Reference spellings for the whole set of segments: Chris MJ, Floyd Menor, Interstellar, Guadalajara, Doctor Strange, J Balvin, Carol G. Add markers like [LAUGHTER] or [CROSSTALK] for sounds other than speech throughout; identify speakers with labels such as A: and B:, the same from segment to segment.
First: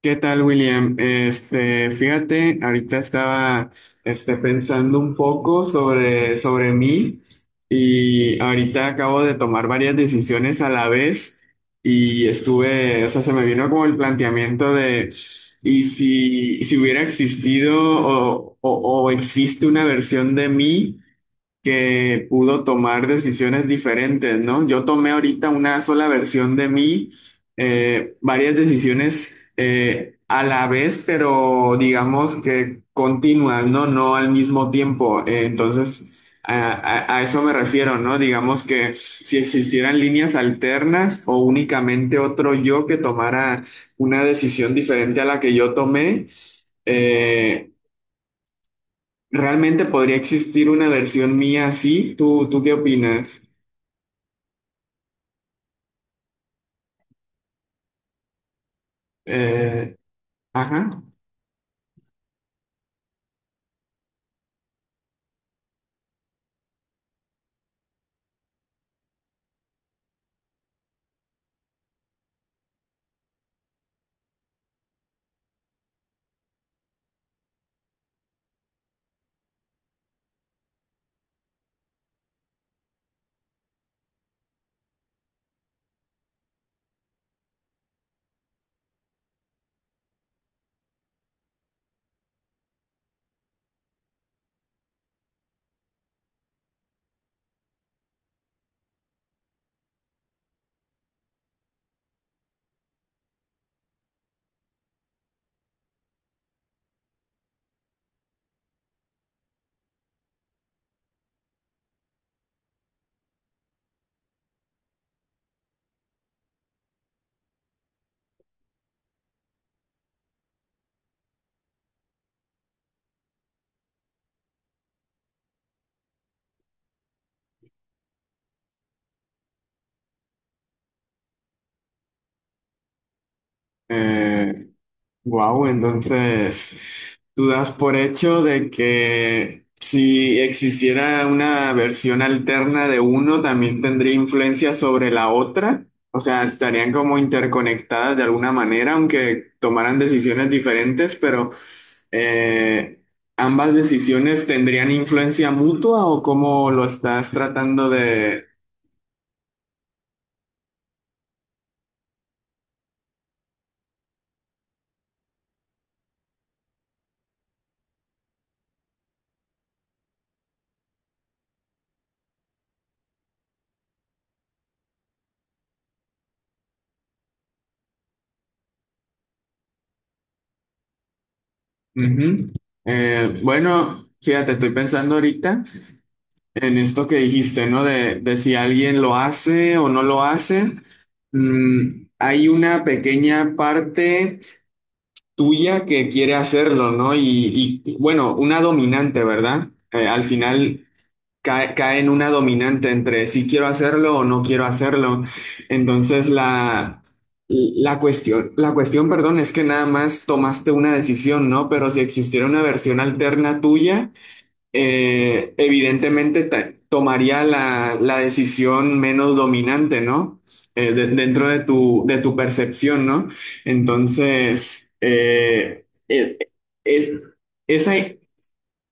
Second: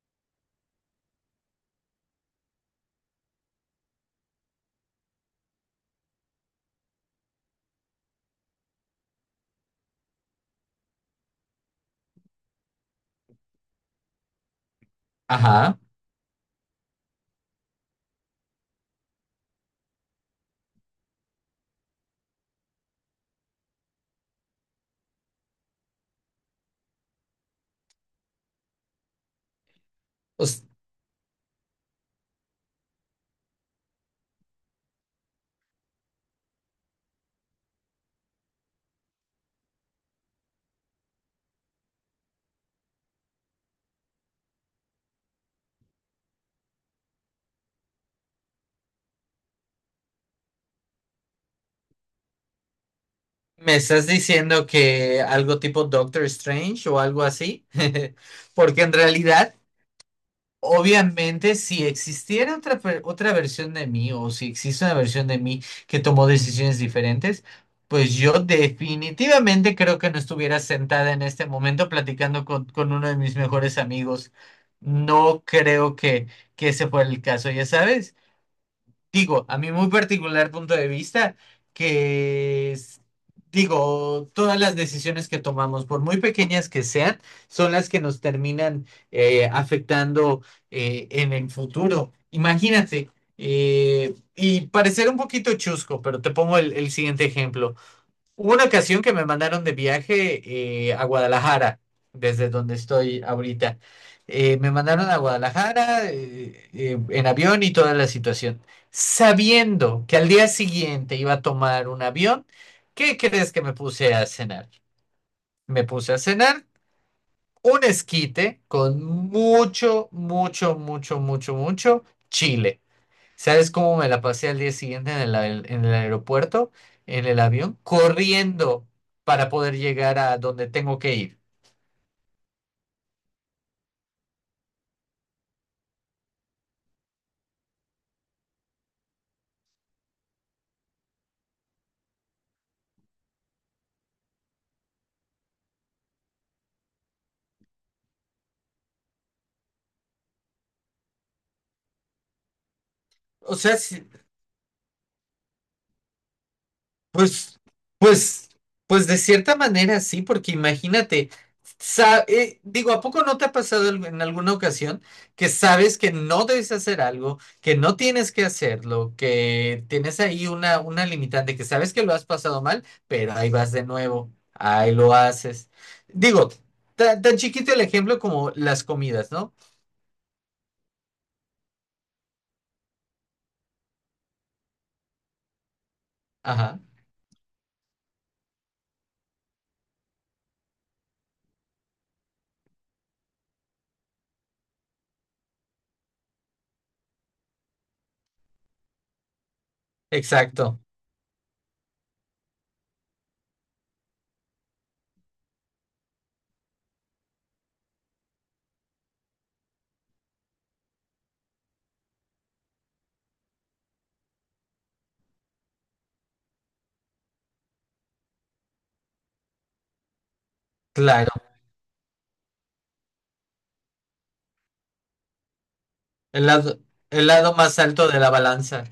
A: ¿Qué tal, William? Fíjate, ahorita estaba, pensando un poco sobre mí. Y ahorita acabo de tomar varias decisiones a la vez y estuve, o sea, se me vino como el planteamiento de:
B: Ajá.
A: ¿y si hubiera existido o existe una versión de mí que pudo tomar decisiones diferentes, ¿no? Yo tomé ahorita una sola versión de mí, varias decisiones a
B: Us-
A: la vez, pero digamos que continuas, ¿no? No al mismo tiempo. Entonces, a eso me refiero, ¿no? Digamos que si existieran líneas alternas o únicamente otro yo que tomara una decisión diferente a la que yo tomé, eh, realmente podría existir una versión mía así. ¿Tú qué opinas?
B: ¿Me estás diciendo que algo tipo Doctor Strange o algo así? [LAUGHS] Porque en realidad,
A: Eh, ajá.
B: obviamente, si existiera otra versión de mí, o si existe una versión de mí que tomó decisiones diferentes, pues yo definitivamente creo que no estuviera sentada en este momento platicando con uno de mis mejores amigos. No creo que ese fuera el caso, ya sabes. Digo, a mi muy particular punto de vista, que es- digo, todas las decisiones que tomamos, por muy pequeñas que sean, son las que nos terminan afectando en el futuro. Imagínate, y parecer un poquito chusco, pero te pongo el siguiente ejemplo. Hubo una ocasión que me mandaron de viaje a Guadalajara, desde donde estoy ahorita. Me mandaron a Guadalajara en avión y toda la situación, sabiendo que al día siguiente iba a tomar un avión. ¿Qué crees que me puse a cenar? Me puse a cenar un esquite con mucho, mucho, mucho, mucho, mucho chile. ¿Sabes cómo me la pasé al día siguiente en en el aeropuerto, en el avión, corriendo para poder llegar a donde tengo que ir?
A: Eh, Wow, entonces tú das por hecho de que si existiera una versión alterna de uno, también tendría influencia sobre la otra. O sea, estarían como interconectadas de alguna manera, aunque tomaran decisiones diferentes, pero eh,
B: O
A: ambas
B: sea,
A: decisiones tendrían influencia mutua, o cómo lo estás
B: pues,
A: tratando de...
B: pues, pues de cierta manera sí, porque imagínate, digo, ¿a poco no te ha pasado en alguna ocasión que sabes que no debes hacer algo, que no tienes que hacerlo, que tienes ahí una limitante, que sabes que lo has pasado mal, pero ahí vas de nuevo, ahí lo haces? Digo, tan chiquito el ejemplo como las comidas, ¿no?
A: Ujú. Bueno, fíjate, estoy pensando ahorita en
B: Ajá,
A: esto que dijiste, ¿no? De si alguien lo hace o no lo hace, hay una pequeña parte tuya que quiere hacerlo, ¿no? Bueno, una dominante, ¿verdad? Al
B: exacto,
A: final cae en una dominante entre si quiero hacerlo o no quiero hacerlo. Entonces perdón, es que nada más tomaste una decisión, ¿no? Pero si existiera una versión alterna tuya, evidentemente tomaría la decisión menos dominante, ¿no? Eh, de-
B: claro,
A: dentro de tu percepción, ¿no? Entonces,
B: el lado,
A: es-
B: el lado más
A: esa,
B: alto de la balanza.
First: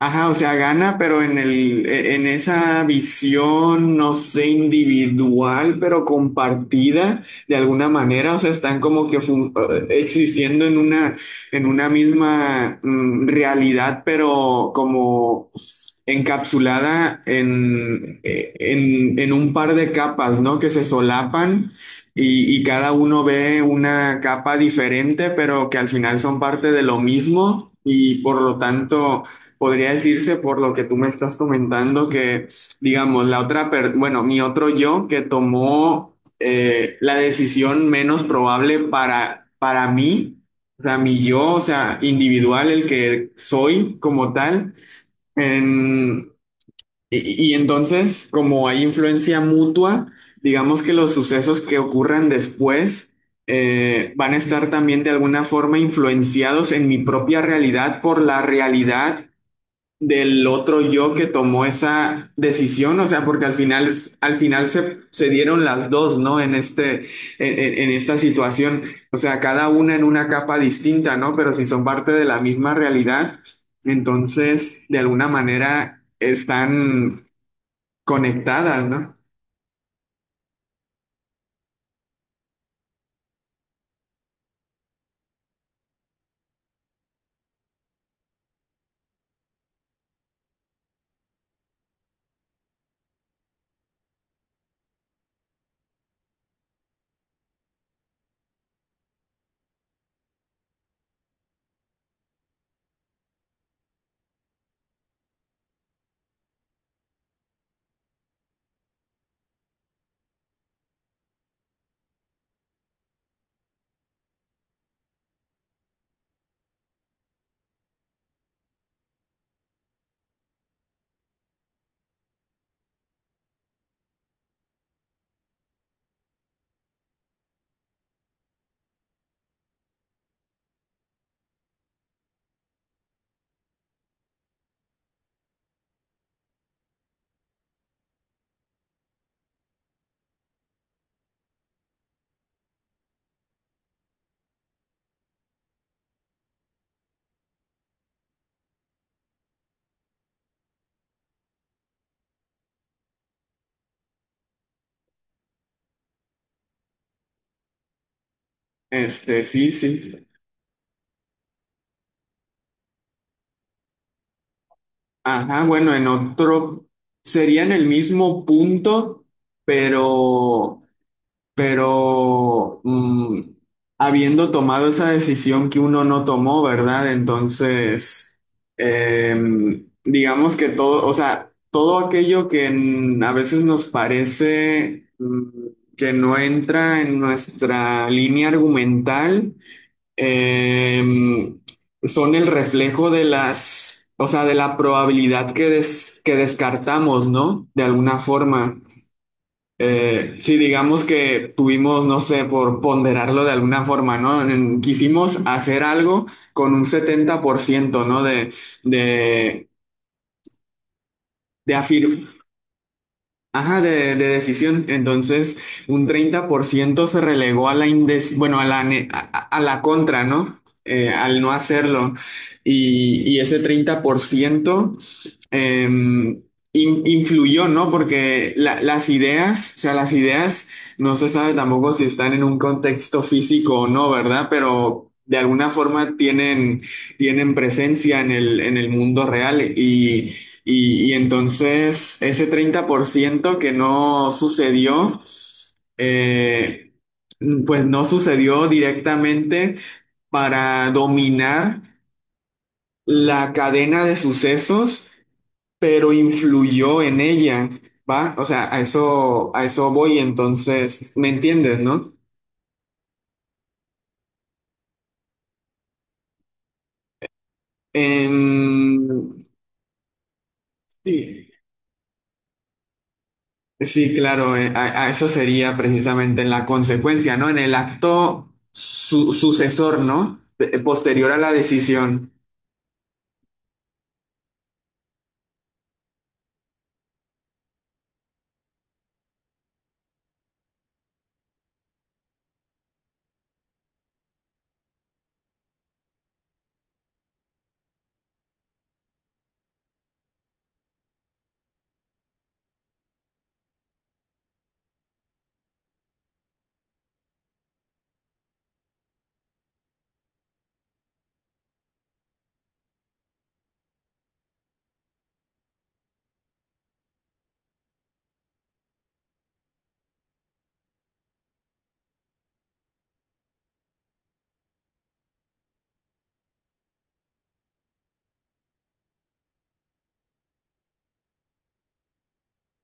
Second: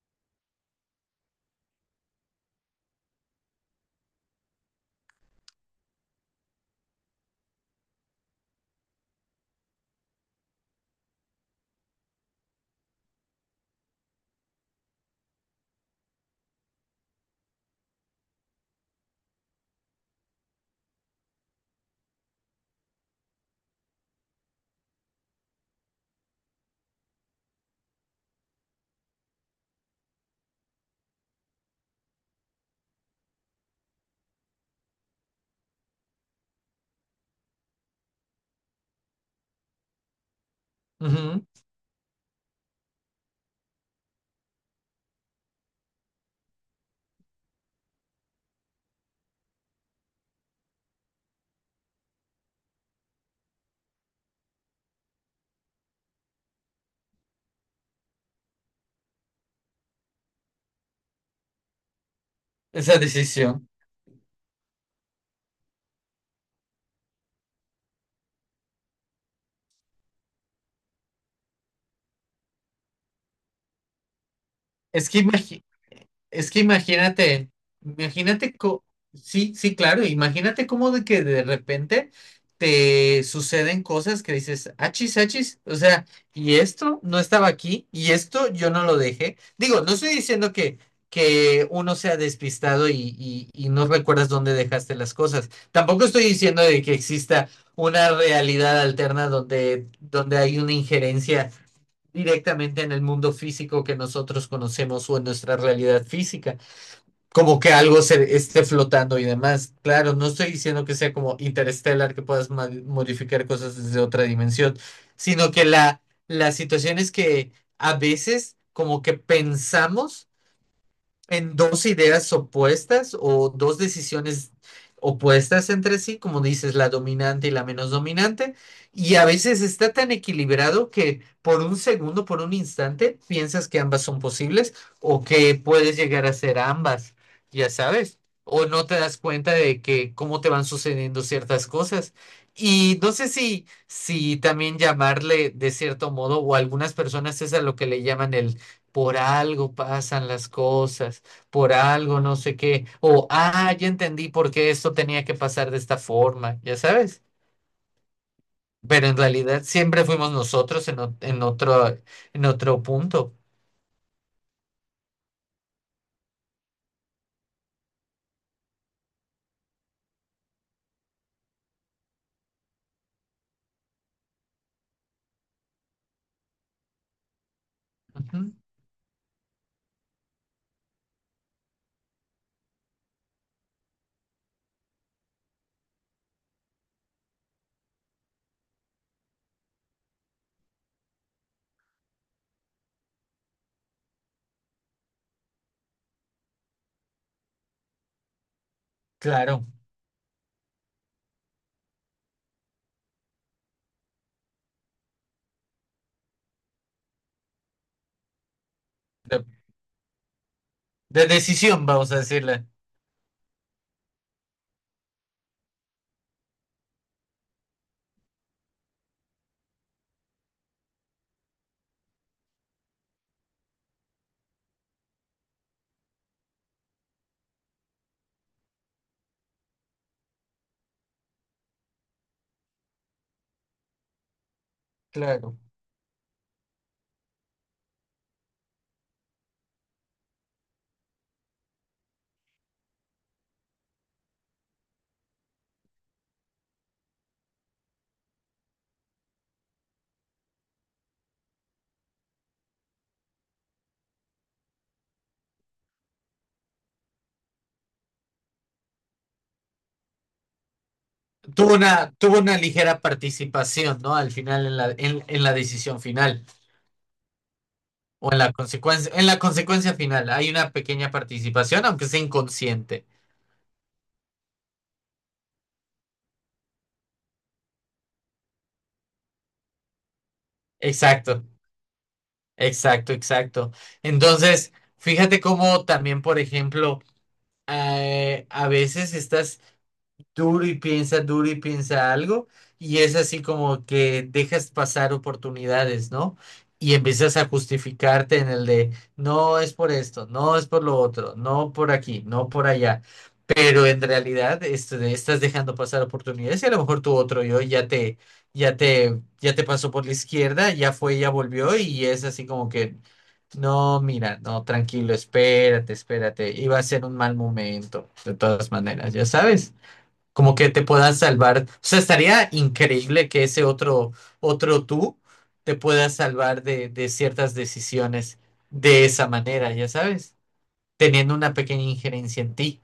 A: ajá, o sea, gana, pero en en esa visión, no sé, individual, pero compartida de alguna manera. O sea, están como que existiendo en una misma realidad, pero como encapsulada en un par de capas, ¿no? Que se solapan y cada uno ve una capa diferente, pero que al final son parte de lo mismo y por lo tanto... Podría decirse, por lo que tú me estás comentando, que, digamos, la otra, bueno, mi otro yo que tomó, la decisión menos probable para mí, o sea, mi
B: Ujú.
A: yo, o sea, individual, el que soy como tal, en- y entonces, como hay influencia mutua, digamos que los sucesos que ocurran después, van a estar también de alguna forma influenciados en mi propia realidad por la realidad del otro yo que tomó esa
B: Esa
A: decisión. O sea, porque al
B: decisión.
A: final, al final se dieron las dos, ¿no? En En esta situación, o sea, cada una en una capa distinta, ¿no? Pero si son parte de la misma realidad, entonces, de
B: Es que
A: alguna
B: imagi-
A: manera,
B: es que
A: están
B: imagínate, imagínate,
A: conectadas,
B: co-
A: ¿no?
B: sí, sí, claro, imagínate cómo de que de repente te suceden cosas que dices, achis, achis, o sea, y esto no estaba aquí, y esto yo no lo dejé. Digo, no estoy diciendo que uno sea despistado y no recuerdas dónde dejaste las cosas. Tampoco estoy diciendo de que exista una realidad alterna donde hay una injerencia directamente en el mundo físico que nosotros conocemos o en nuestra realidad física, como que algo se esté flotando y demás. Claro, no estoy diciendo que sea como interstellar, que puedas modificar cosas desde otra dimensión, sino que la situación es que a veces como que pensamos en dos ideas opuestas o dos decisiones opuestas entre sí, como dices, la dominante y la menos dominante, y a veces está tan equilibrado que por un segundo, por un instante, piensas que ambas son posibles o que puedes llegar a ser ambas, ya sabes, o no te das cuenta de que cómo te van sucediendo ciertas cosas. Y no sé si, si también llamarle de cierto modo, o algunas personas es a lo que le llaman el por algo pasan las cosas por algo, no sé qué, o, ah, ya entendí por qué esto tenía que pasar de esta forma, ya sabes, pero en realidad
A: Sí,
B: siempre
A: sí.
B: fuimos nosotros en otro punto.
A: Ajá, bueno, en otro... Sería en el mismo punto, pero... pero habiendo tomado esa decisión que uno no tomó, ¿verdad?
B: Ujú.
A: Entonces, digamos que todo, o sea, todo aquello que, a veces nos parece, que no entra en nuestra línea argumental, em, son el reflejo de las, o sea, de la probabilidad que descartamos, ¿no? De alguna forma.
B: Claro,
A: Si digamos que tuvimos, no sé, por ponderarlo de alguna forma, ¿no? Quisimos hacer algo con un 70%, ¿no?
B: de,
A: De,
B: de
A: de
B: decisión,
A: afir-
B: vamos a decirle,
A: Ajá, de decisión. Entonces, un 30% se relegó a la indes, bueno, a la, ne- a- la contra, ¿no? Al no hacerlo. Y ese 30% em, influyó, ¿no? Porque las ideas, o sea, las ideas, no se sabe tampoco si están en un contexto físico o no, ¿verdad? Pero de
B: claro.
A: alguna forma tienen presencia en el mundo real. Y entonces ese 30% que no sucedió, eh, pues no sucedió directamente para dominar la cadena de sucesos, pero influyó en ella, ¿va? O sea, a eso voy, entonces, ¿me entiendes, no?
B: Tuvo una ligera participación, ¿no? Al final, en en la decisión final, o en la
A: Em,
B: consecuencia final, hay una pequeña
A: sí.
B: participación, aunque sea inconsciente.
A: Sí, claro, a eso sería precisamente en la consecuencia, ¿no? En el acto sucesor, ¿no? Posterior a
B: Exacto.
A: la decisión.
B: Exacto, exacto. Entonces, fíjate cómo también, por ejemplo, a veces estás duro y piensa algo, y es así como que dejas pasar oportunidades, ¿no? Y empiezas a justificarte en el de, no es por esto, no es por lo otro, no por aquí, no por allá. Pero en realidad estás dejando pasar oportunidades y a lo mejor tu otro yo ya ya te pasó por la izquierda, ya fue, ya volvió y es así como que, no, mira, no, tranquilo, espérate, espérate, iba a ser un mal momento, de todas maneras, ya sabes, como que te puedas salvar, o sea, estaría increíble que ese otro tú te pueda salvar de ciertas decisiones de esa manera, ya sabes, teniendo una pequeña injerencia en ti.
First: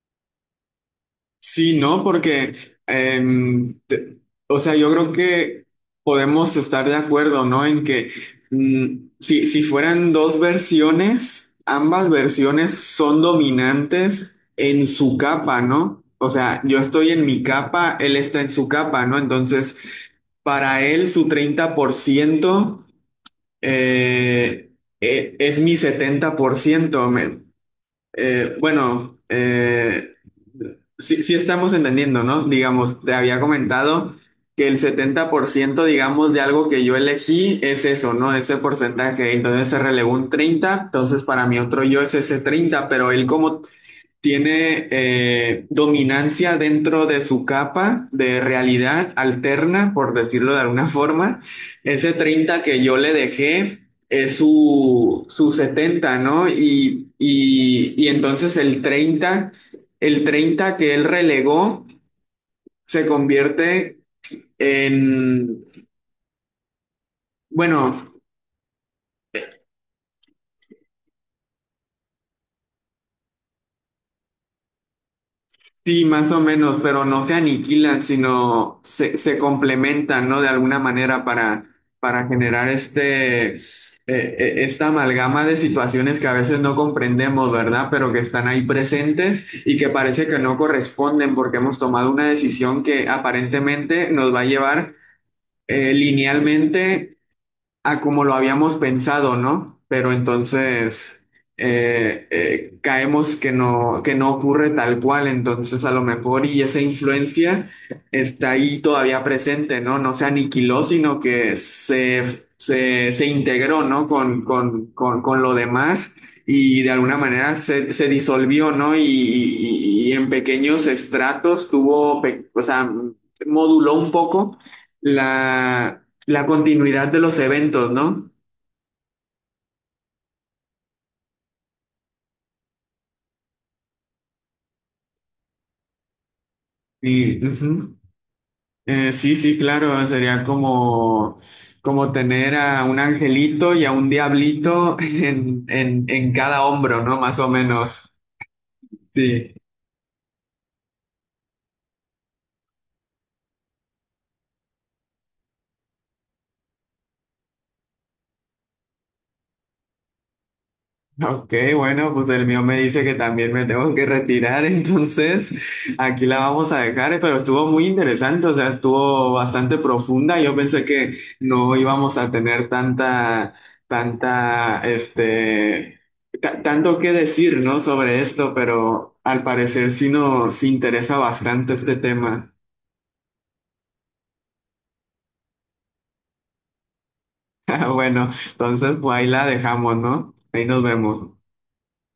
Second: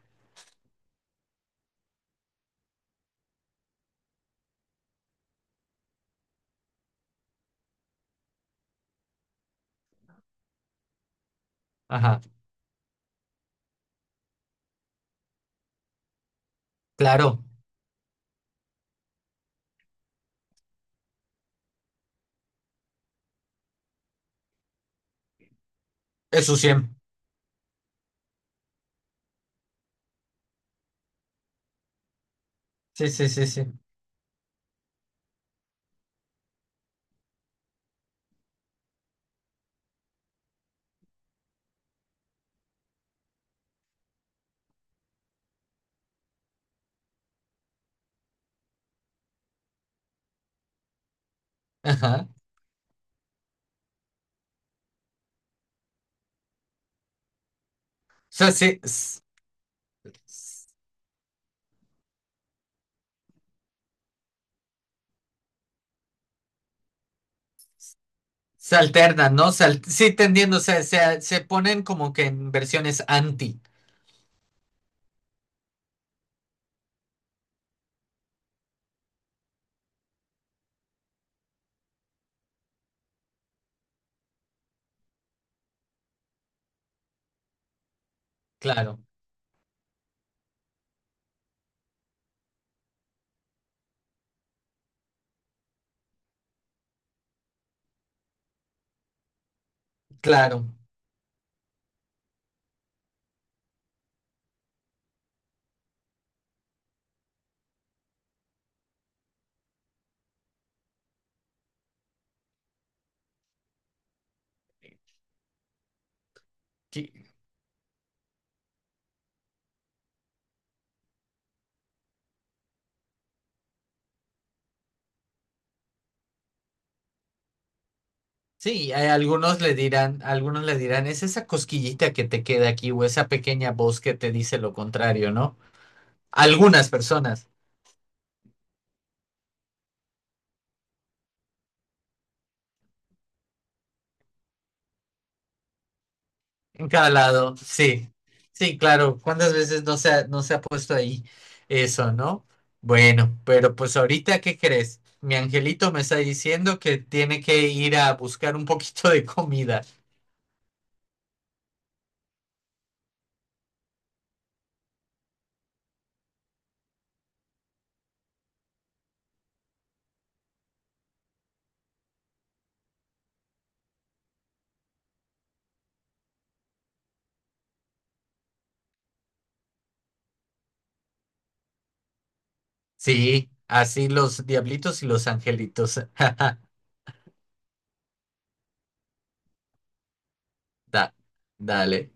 A: Sí, ¿no? Porque, em, te- o sea, yo creo que podemos estar de acuerdo, ¿no? En que, si fueran dos versiones, ambas
B: Ajá,
A: versiones son dominantes en su capa, ¿no? O sea, yo estoy en mi
B: claro.
A: capa, él está en su capa, ¿no? Entonces, para él su 30% eh, es mi
B: Eso siempre.
A: 70%. Bueno, sí, sí estamos entendiendo, ¿no? Digamos,
B: Sí,
A: te
B: sí,
A: había
B: sí, sí.
A: comentado que el 70%, digamos, de algo que yo elegí es eso, ¿no? Ese porcentaje. Entonces se relegó un 30, entonces para mí otro yo es ese 30, pero él, como tiene, dominancia dentro de su capa de realidad alterna, por decirlo de alguna forma. Ese
B: Ajá. O
A: 30 que yo le dejé es su 70, ¿no? Y
B: sea,
A: entonces el treinta, el
B: s-
A: treinta que él relegó se convierte en, bueno...
B: se alternan, ¿no? Sí, te entiendo, se ponen como que en versiones anti.
A: Sí, más o menos, pero no se aniquilan, sino se complementan, ¿no? De alguna manera, para generar esta amalgama de situaciones que a veces no comprendemos, ¿verdad? Pero que están ahí
B: Claro,
A: presentes y que parece que no corresponden porque hemos tomado una decisión que aparentemente nos va a llevar linealmente a como lo habíamos pensado, ¿no? Pero
B: claro.
A: entonces caemos que no ocurre tal cual. Entonces a lo mejor y esa influencia está ahí todavía presente, ¿no? No se aniquiló, sino que se integró, ¿no? Con lo demás, y de alguna
B: Sí,
A: manera se disolvió, ¿no? Y en pequeños estratos o sea, moduló un poco la la continuidad de los eventos, ¿no?
B: sí, hay algunos le dirán, es esa cosquillita que te queda aquí o esa pequeña voz que te dice lo contrario, ¿no? Algunas
A: Sí,
B: personas.
A: ujú. Sí, sí, claro, sería como tener a un angelito y a un diablito [LAUGHS] en, en cada
B: En
A: hombro,
B: cada
A: ¿no? Más o
B: lado,
A: menos.
B: sí, sí, claro, ¿cuántas
A: Sí.
B: veces no no se ha puesto ahí eso, no? Bueno, pero pues ahorita, ¿qué crees? Mi angelito me está diciendo que tiene que ir a buscar un poquito de comida.
A: Ok, bueno, pues el mío me dice que también me tengo que retirar, [LAUGHS] entonces aquí la vamos a dejar. Eh, pero estuvo muy interesante, o sea, estuvo bastante profunda. Yo pensé que no íbamos a tener tanta, este, tanto que decir, ¿no? Sobre esto, pero al parecer sí nos interesa bastante este tema.
B: Sí, así los diablitos y los angelitos. [LAUGHS]
A: [LAUGHS] Bueno, entonces pues ahí la dejamos, ¿no? Ahí nos
B: Da-
A: vemos.
B: dale.